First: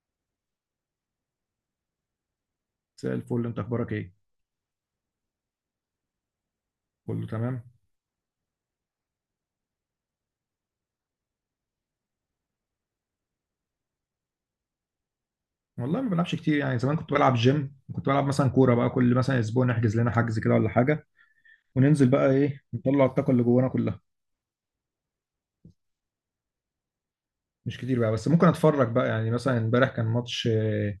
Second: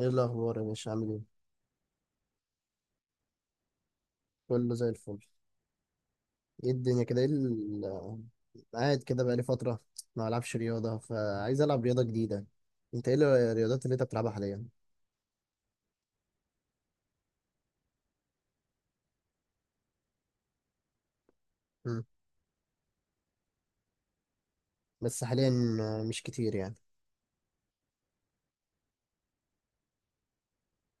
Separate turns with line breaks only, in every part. ايه الاخبار يا باشا؟ عامل ايه؟
مساء الفل، انت اخبارك ايه؟
كله زي الفل. ايه الدنيا كده؟
كله تمام.
قاعد كده بقالي فتره، ما العبش رياضه فعايز العب رياضه جديده. انت ايه الرياضات اللي انت بتلعبها حاليا؟
والله ما بلعبش كتير، يعني زمان كنت بلعب جيم، كنت بلعب مثلا كوره بقى، كل مثلا اسبوع نحجز لنا حجز كده ولا حاجه
مم.
وننزل بقى ايه، نطلع الطاقه اللي جوانا كلها.
بس حاليا مش كتير يعني.
مش كتير بقى، بس ممكن اتفرج بقى، يعني مثلا امبارح كان ماتش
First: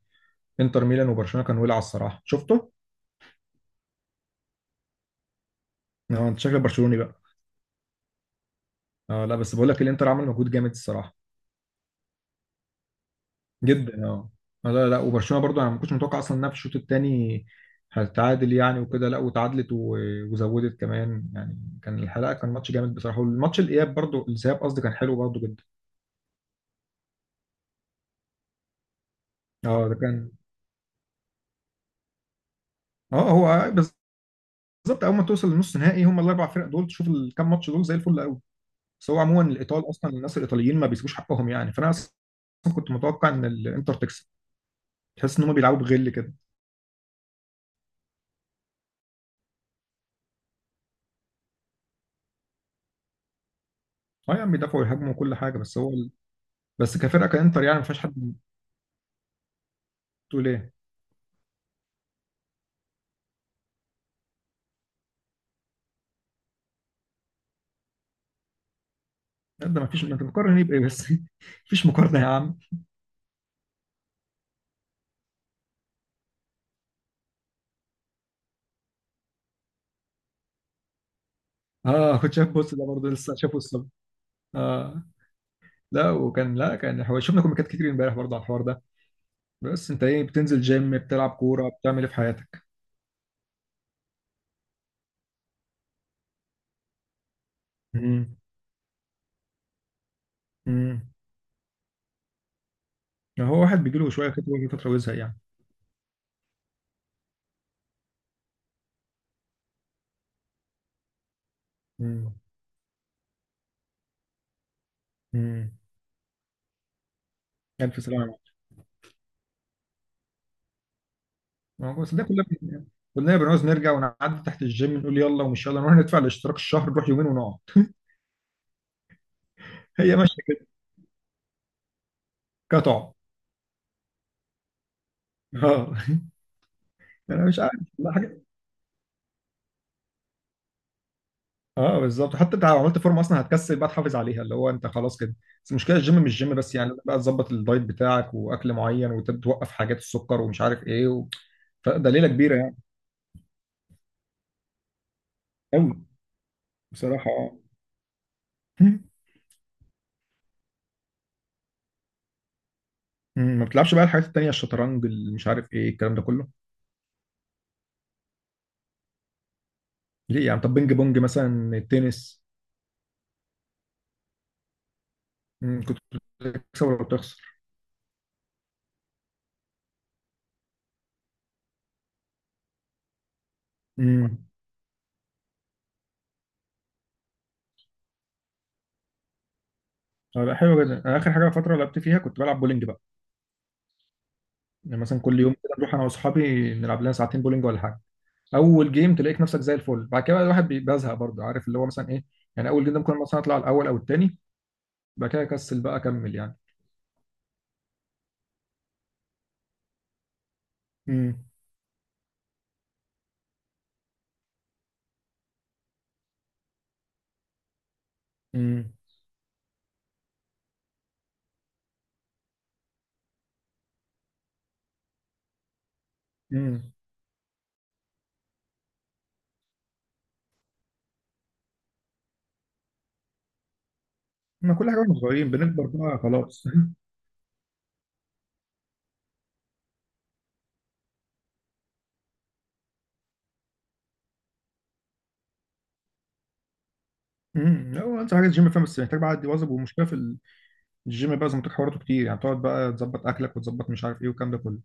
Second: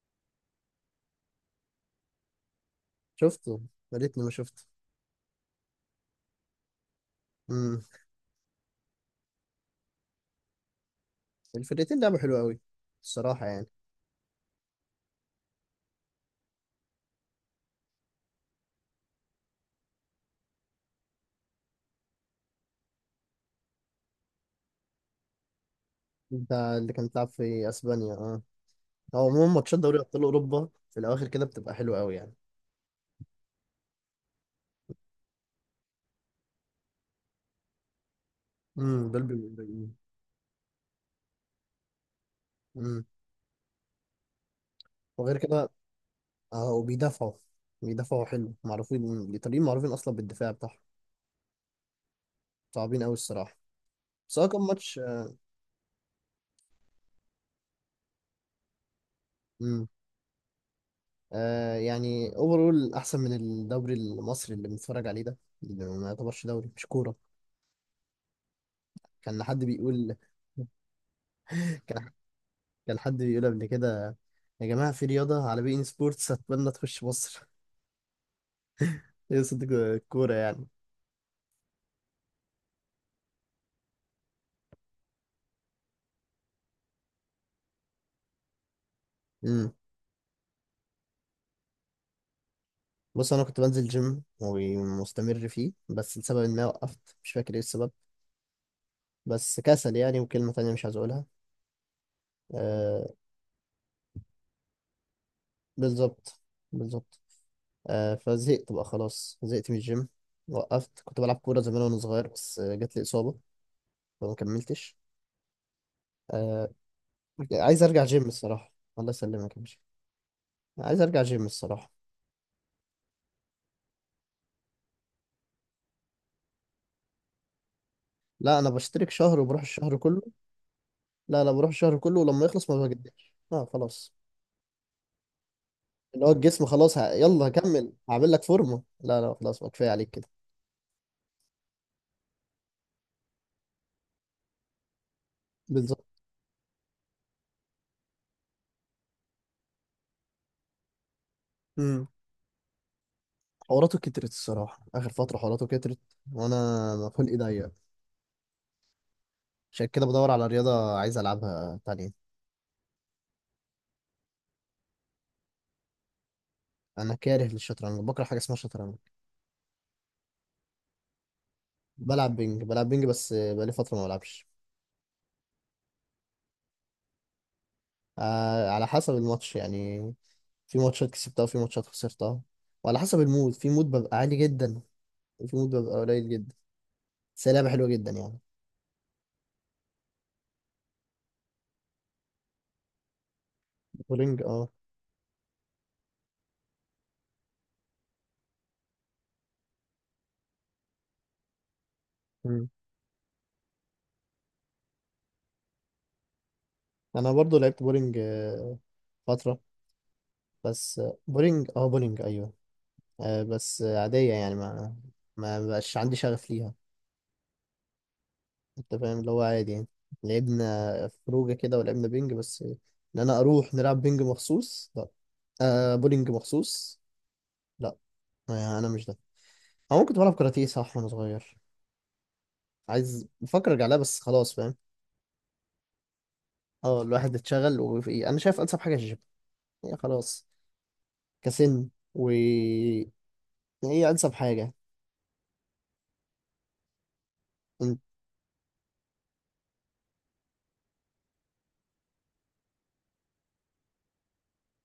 انتر ميلان وبرشلونه، كان ولع الصراحه، شفته.
شفته، يا ريتني ما شفته.
اه انت شكلك برشلوني بقى.
امم
اه لا، بس بقول لك الانتر عمل مجهود جامد الصراحه.
الفرقتين لعبوا حلو قوي الصراحه يعني.
جدا اه. لا، وبرشلونه برضو انا ما كنتش متوقع اصلا انها في الشوط الثاني هتتعادل يعني، وكده لا وتعادلت وزودت كمان، يعني كان الحلقه كان ماتش جامد بصراحه، والماتش الاياب برضو، الذهاب قصدي، كان حلو برضو جدا.
انت اللي كان بتلعب في اسبانيا، اه. هو عموما ماتشات
اه ده
دوري ابطال
كان،
اوروبا في الاواخر كده بتبقى حلوه قوي يعني.
اه هو بالظبط. اول ما توصل لنص نهائي هم الاربع فرق دول، تشوف الكام ماتش دول زي الفل قوي.
امم،
بس هو
دول
عموما
بيبقوا
الايطال
قريبين.
اصلا، الناس الايطاليين ما بيسيبوش حقهم يعني، فانا اصلا كنت
امم.
متوقع ان الانتر تكسب.
وغير
تحس ان هم
كده
بيلعبوا بغل كده.
اه، وبيدافعوا. بيدافعوا حلو، معروفين الإيطاليين، معروفين أصلا بالدفاع بتاعهم، صعبين أوي الصراحة.
اه
بس هو
يعني
كان
بيدافعوا
ماتش.
ويهاجموا وكل حاجه، بس هو، بس كفرقه كانتر يعني ما فيهاش حد
امم.
تقول ايه.
آه يعني اوفرول أحسن من الدوري المصري اللي بنتفرج عليه ده، اللي ما يعتبرش دوري، مش كورة. كان حد
لا ده مفيش، ما
بيقول،
انت بتقارن ايه بايه بس مفيش
كان،
مقارنه يا عم.
كان حد بيقول قبل كده: يا جماعة، في رياضة على بي إن سبورتس، أتمنى تخش مصر. يقصد الكورة يعني.
اه كنت شايف، بص ده برضه لسه شافه الصبح. اه لا وكان، لا كان هو شفنا كوميكات كتير امبارح برضه على الحوار ده.
امم.
بس انت ايه، بتنزل جيم، بتلعب كوره، بتعمل ايه في حياتك؟
بص، أنا كنت بنزل جيم ومستمر فيه، بس لسبب ما وقفت، مش فاكر إيه السبب.
امم.
بس كسل يعني، وكلمة تانية مش عايز
امم.
أقولها. آه،
هو واحد بيجي له شويه كده ويجي فتره ويزهق يعني.
بالظبط، بالظبط. آه، فزهقت بقى، خلاص زهقت من الجيم. وقفت. كنت بلعب كورة زمان وأنا صغير،
امم.
بس آه، جات لي إصابة، فما كملتش.
امم.
آه. عايز
الف
أرجع جيم
سلامه.
الصراحة. الله يسلمك يا باشا. عايز أرجع جيم الصراحة.
ما هو بس ده كلنا كلنا بنعوز نرجع، ونعدي تحت الجيم نقول يلا ومش يلا، نروح ندفع الاشتراك الشهر، نروح يومين ونقعد.
لا، أنا بشترك شهر وبروح الشهر
هي
كله.
ماشيه كده.
لا لا، بروح الشهر كله، ولما يخلص ما
قطع،
بجددش، اه خلاص.
اه.
اللي هو الجسم خلاص،
انا
يلا
مش عارف
هكمل، هعمل
لا،
لك فورمة. لا لا، خلاص بقى، كفاية عليك كده.
اه بالظبط، حتى انت لو عملت فورمه اصلا هتكسل بقى تحافظ عليها، اللي هو انت خلاص كده. بس المشكله
بالظبط.
الجيم مش جيم بس، يعني بقى تظبط الدايت بتاعك، واكل معين، وتوقف حاجات السكر ومش عارف ايه و...
امم.
فده ليله كبيره يعني.
حواراته كترت الصراحة، آخر فترة حواراته كترت.
قوي
وأنا
بصراحه
خلقي
اه.
ضيق.
مم.
عشان كده بدور على رياضة عايز ألعبها تانية.
مم. ما بتلعبش بقى الحاجات التانيه، الشطرنج، اللي مش عارف ايه الكلام ده كله؟
أنا كاره للشطرنج، بكره حاجة اسمها شطرنج.
ليه يعني؟ طب بينج بونج مثلا،
بلعب
التنس؟
بينج، بلعب بينج، بس بقالي فترة ما بلعبش.
مم. كنت بتكسب ولا بتخسر؟
آه، على حسب الماتش يعني. في ماتشات كسبتها وفي ماتشات خسرتها، وعلى حسب المود، في مود ببقى عالي
امم.
جدا وفي مود ببقى قليل جدا، بس هي لعبة حلوة جدا يعني.
اه لا حلو جدا، انا اخر حاجه فتره لعبت فيها كنت بلعب بولينج بقى.
بولينج، اه.
يعني مثلا كل يوم كده نروح انا واصحابي نلعب لنا ساعتين بولينج ولا حاجه. اول جيم تلاقيك نفسك زي الفل، بعد كده بقى الواحد بيزهق برضه، عارف اللي هو مثلا ايه،
مم.
يعني اول جيم ده ممكن مثلا اطلع الاول او التاني، بعد كده اكسل بقى اكمل يعني.
أنا برضو لعبت بولينج آه، فترة. بس آه،
امم.
بولينج اه، بولينج أيوه. آه بس آه، عادية يعني، ما بقاش عندي شغف ليها.
امم.
انت فاهم اللي هو عادي يعني. لعبنا خروجه كده ولعبنا بينج، بس انا اروح نلعب بينج مخصوص، لا. آه بولينج
امم.
مخصوص، لا. آه انا مش ده. انا ممكن بلعب كاراتيه، صح، وانا صغير. عايز، بفكر ارجع لها، بس خلاص، فاهم.
ما كل حاجه واحنا صغيرين بنكبر بقى خلاص.
اه، الواحد اتشغل. وفي، انا شايف انسب حاجه الجيم. هي خلاص. كسن. و، يعني هي انسب حاجه. انت.
لا، هو انت حاجه الجيم فاهم، بس محتاج بقى عادي واظب، ومشكله في الجيم بقى زي ما قلت لك حواراته كتير، يعني تقعد بقى تظبط اكلك وتظبط مش عارف ايه والكلام ده كله.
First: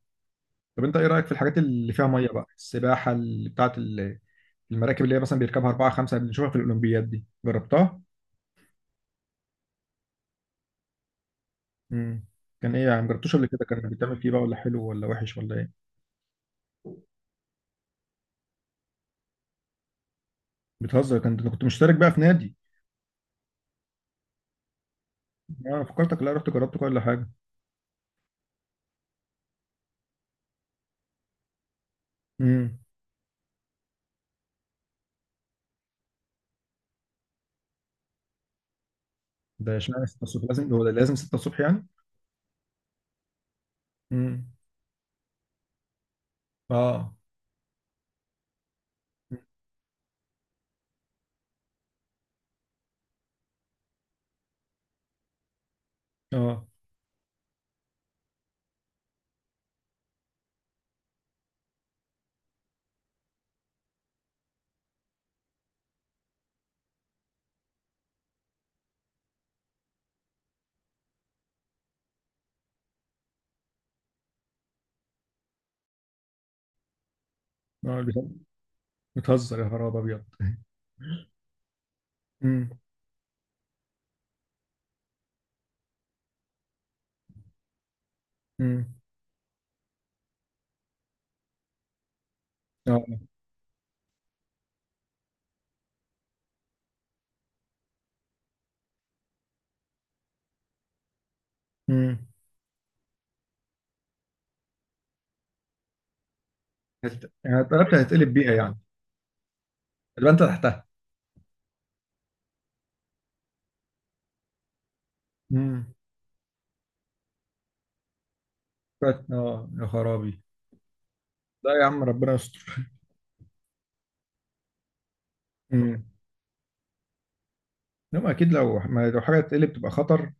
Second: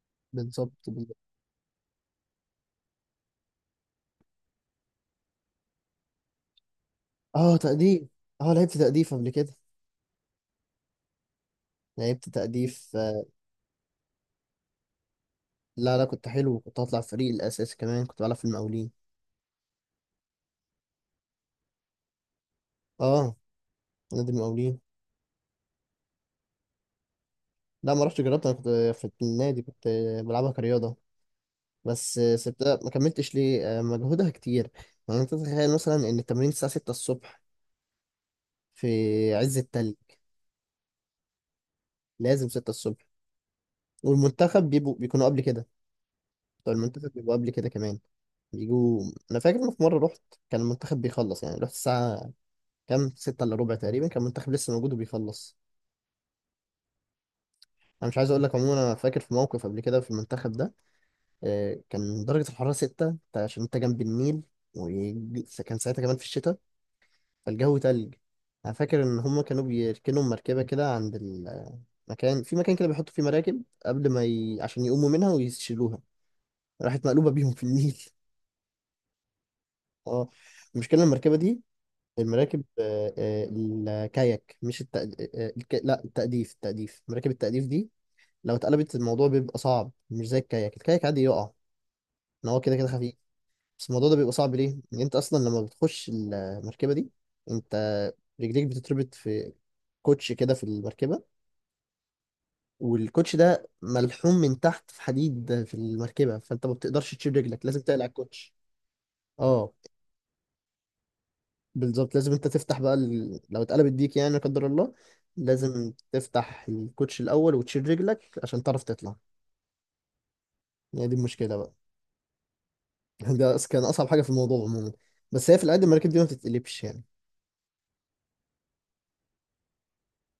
طب
بالظبط
انت
بال-
ايه رايك في الحاجات اللي فيها ميه بقى، السباحه، اللي المراكب اللي هي مثلا بيركبها اربعه خمسه، اللي بنشوفها في الاولمبياد، دي
اه
جربتها؟
تأديف. اه لعبت تأديف قبل كده.
مم.
لعبت
كان ايه
تأديف
يعني؟
آه،
مجربتوش قبل كده؟ كان بتعمل فيه بقى ولا حلو ولا وحش ولا ايه؟
لا لا، كنت حلو، كنت هطلع فريق الأساسي كمان، كنت بلعب في المقاولين.
بتهزر؟ كنت انا كنت مشترك بقى في نادي.
اه، نادي المقاولين.
انا فكرتك لا رحت جربت كل حاجه.
لا ما رحتش جربت، انا كنت في النادي، كنت بلعبها كرياضه، بس سبتها،
امم.
ما كملتش ليه؟ آه، مجهودها كتير يعني. انت تتخيل مثلا ان التمرين الساعه 6 الصبح في عز
ده
التلج.
اشمعنى 6 الصبح؟ لازم هو ده، لازم 6 الصبح يعني؟
لازم 6 الصبح.
امم.
والمنتخب بيبقوا بيكونوا قبل كده، بتوع المنتخب
اه.
بيبقوا قبل كده كمان، بيجوا. انا فاكر ان في مره رحت، كان المنتخب بيخلص يعني، رحت الساعه كام، 6 الا ربع تقريبا، كان المنتخب لسه موجود وبيخلص.
اه.
انا مش عايز اقول لك. عموما انا فاكر في موقف قبل كده في المنتخب ده، آه، كان درجة الحرارة 6، عشان أنت جنب النيل، وكان ساعتها كمان في الشتاء، فالجو تلج. أنا فاكر إن هما كانوا بيركنوا مركبة كده عند المكان، في مكان كده بيحطوا فيه مراكب قبل ما عشان يقوموا منها ويشيلوها، راحت مقلوبة بيهم في النيل.
اه بتهزر يا خراب ابيض.
اه. المشكلة إن المركبة دي، المراكب
امم.
آه، آه، الكاياك، مش الت... آه، آه، الك... لا التأديف، التأديف، مراكب التأديف دي لو اتقلبت
امم.
الموضوع بيبقى صعب، مش زي الكاياك. الكاياك عادي يقع، إن هو كده كده خفيف.
اه.
بس الموضوع ده بيبقى صعب ليه؟ ان انت اصلا لما بتخش المركبه دي، انت رجليك بتتربط في كوتش كده في المركبه،
امم.
والكوتش ده ملحوم من تحت في حديد في المركبه، فانت ما بتقدرش تشيل
يعني
رجلك، لازم
اتقلبت
تقلع
هتقلب
الكوتش.
بيها يعني،
اه،
يبقى انت تحتها.
بالظبط. لازم انت تفتح بقى لو اتقلبت بيك يعني، لا قدر الله،
امم.
لازم تفتح الكوتش الاول وتشيل رجلك عشان تعرف تطلع.
اه يا خرابي.
يعني دي المشكله
لا
بقى.
يا عم ربنا يستر.
كان اصعب حاجه في الموضوع عموما. بس هي في العادي
امم.
المراكب دي ما بتتقلبش يعني.
انما اكيد لو ما، لو حاجه تقلب تبقى خطر،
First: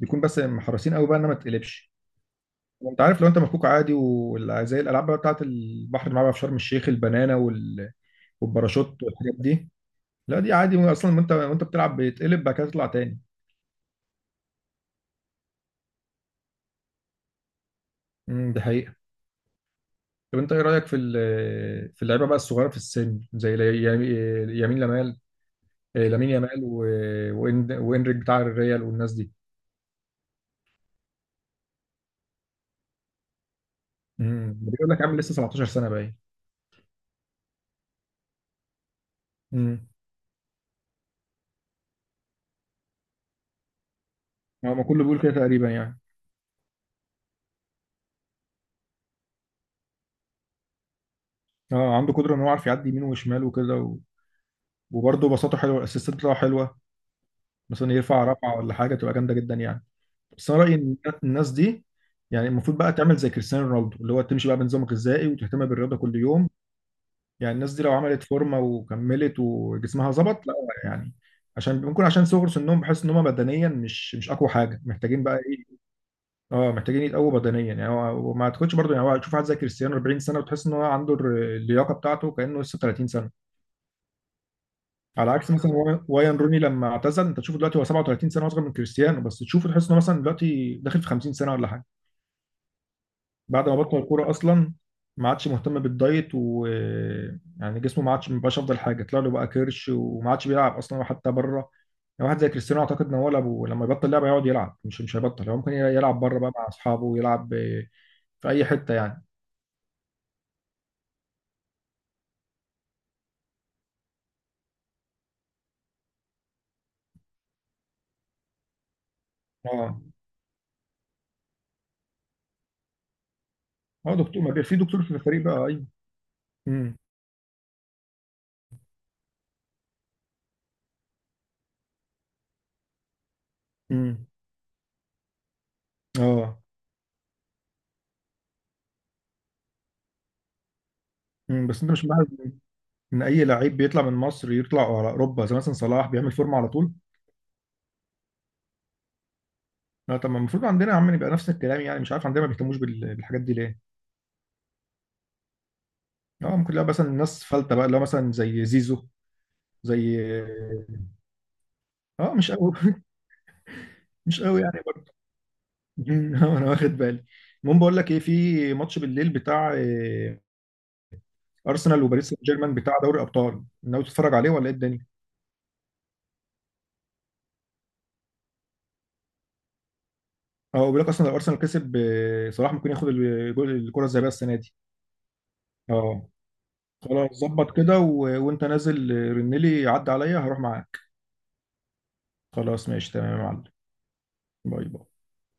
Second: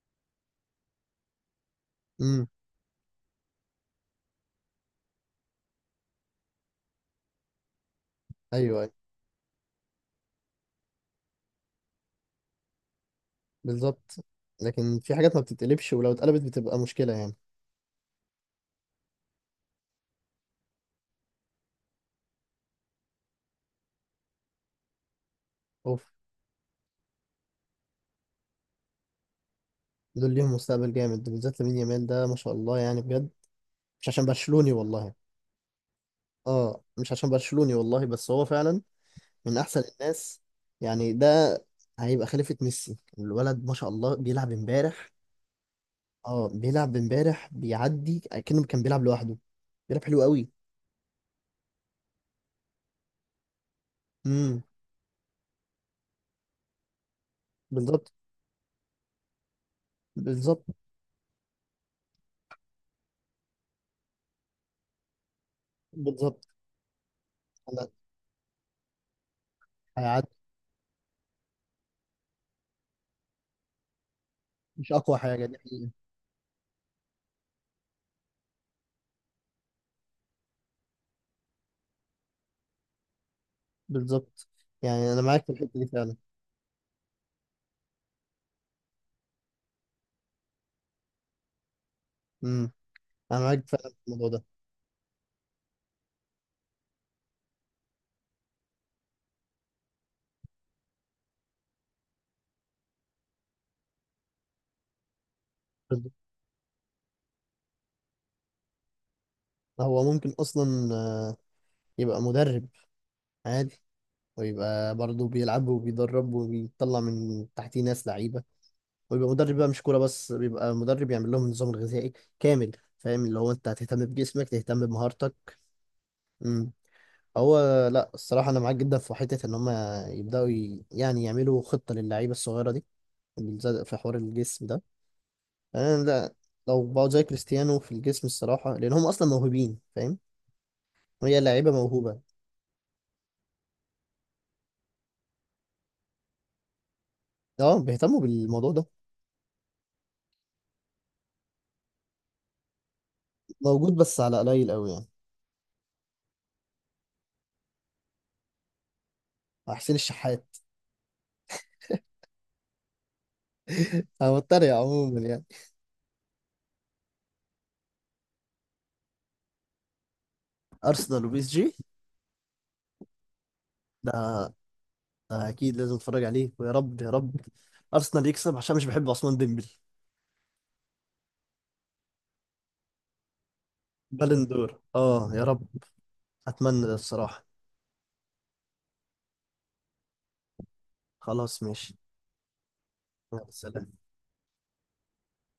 بيكون بس محرسين قوي بقى انها ما تقلبش.
امم.
انت عارف لو انت مفكوك عادي، وزي الالعاب بقى بتاعت البحر اللي معاها في شرم الشيخ، البنانه وال...
ايوه، أيوه.
والباراشوت والحاجات دي، لا دي عادي اصلا، وانت وانت بتلعب بيتقلب بعد كده تطلع تاني.
بالظبط. لكن في حاجات ما بتتقلبش، ولو اتقلبت بتبقى مشكلة يعني.
ده حقيقه. طب انت ايه رايك في ال... في اللعيبه بقى الصغيره في السن، زي يمين، يمين لمال،
اوف.
لامين يامال، و... وإن... وانريك بتاع الريال والناس دي.
دول ليهم مستقبل جامد، ده بالذات لامين يامال، ده ما شاء الله يعني، بجد. مش عشان
امم.
برشلوني
بيقول لك
والله.
عامل لسه 17 سنه باين.
اه مش عشان برشلوني والله، بس هو فعلا من احسن
امم.
الناس يعني. ده هيبقى خليفة ميسي الولد، ما شاء الله، بيلعب
هو ما كله
امبارح.
بيقول كده تقريبا يعني.
اه بيلعب امبارح بيعدي كأنه كان بيلعب لوحده، بيلعب حلو قوي.
اه عنده قدره ان هو عارف يعدي يمين وشمال وكده و...
امم.
وبرضه بساطته حلوه، الاسيستات بتاعه حلوه، مثلا
بالظبط،
يرفع رفعه ولا حاجه تبقى جامده جدا يعني. بس انا
بالظبط،
رايي ان الناس دي، يعني المفروض بقى تعمل زي كريستيانو رونالدو، اللي هو تمشي بقى بنظام غذائي وتهتم بالرياضه كل
بالظبط.
يوم، يعني الناس دي
أنا-
لو عملت فورمه وكملت وجسمها
هيعدي.
ظبط لا، يعني عشان ممكن عشان صغر سنهم بحس ان هم بدنيا مش، مش اقوى حاجه،
مش اقوى
محتاجين بقى
حاجة دي
ايه.
حقيقة.
اه محتاجين يتقووا بدنيا، يعني وما تاخدش برضه يعني، هو تشوف واحد زي كريستيانو 40 سنه وتحس ان هو عنده اللياقه بتاعته كانه لسه 30.
بالظبط. يعني انا
على
معاك في
عكس
الحتة
مثلا
دي فعلا.
وايان روني، لما اعتزل انت تشوفه دلوقتي هو 37 سنه، اصغر من كريستيانو، بس تشوفه تحس انه مثلا دلوقتي داخل في 50 سنه ولا حاجه.
امم. انا معاك
بعد ما
فعلا
بطل
في الموضوع
الكوره
ده.
اصلا، ما عادش مهتم بالدايت و، يعني جسمه ما عادش، ما بقاش افضل حاجه، طلع له بقى كرش، وما عادش بيلعب اصلا حتى بره. يعني واحد زي كريستيانو، اعتقد ان هو لما يبطل لعبه يقعد يلعب، مش، مش هيبطل، هو ممكن
بالظبط.
يلعب بره بقى مع اصحابه ويلعب في اي حته يعني.
هو ممكن اصلا آه، يبقى مدرب عادي، ويبقى برضه بيلعب وبيدرب وبيطلع من تحتيه ناس لعيبه. ويبقى مدرب بقى، مش كوره
اه
بس، بيبقى مدرب يعمل لهم النظام الغذائي كامل. فاهم اللي هو انت هتهتم
اه دكتور،
بجسمك،
ما في
تهتم
دكتور في الفريق
بمهارتك.
بقى، ايوه.
امم.
امم.
هو، لا الصراحه انا معاك جدا في حته ان هم يبداوا يعني يعملوا خطه للعيبه الصغيره دي، بالذات في حوار
امم.
الجسم ده. انا، لا،
اه.
لو بقوا زي كريستيانو في الجسم الصراحه، لان هم اصلا موهوبين، فاهم، هي
امم.
لعيبه
بس انت مش
موهوبه.
معاه ان اي لعيب بيطلع من مصر يطلع على اوروبا، زي مثلا صلاح بيعمل فورمه على طول؟
اه بيهتموا بالموضوع ده.
لا طب ما المفروض عندنا يا عم يبقى نفس الكلام يعني، مش عارف عندنا ما بيهتموش بالحاجات دي ليه.
موجود بس على قليل قوي يعني.
اه ممكن لا، مثلا الناس فلتة بقى، اللي هو مثلا زي زيزو،
حسين
زي،
الشحات.
اه مش قوي.
انا
مش قوي
بتريق
يعني برضه.
عموما يعني.
انا واخد بالي. المهم بقول لك ايه، في ماتش بالليل بتاع
ارسنال وبي اس جي.
ارسنال وباريس سان جيرمان، بتاع دوري ابطال، ناوي تتفرج عليه
ده،
ولا ايه الدنيا؟
ده اكيد لازم اتفرج عليه، ويا رب يا رب ارسنال يكسب عشان مش بحب عثمان ديمبلي.
اه بيقول لك اصلا لو ارسنال كسب صلاح ممكن ياخد الكره الذهبيه السنه دي.
بالندور، اه يا رب.
اه
اتمنى ده
خلاص،
الصراحه.
ظبط كده و... وانت نازل رنلي عدى عليا هروح معاك.
خلاص ماشي.
خلاص ماشي تمام يا
يلا،
معلم.
سلام.
باي باي.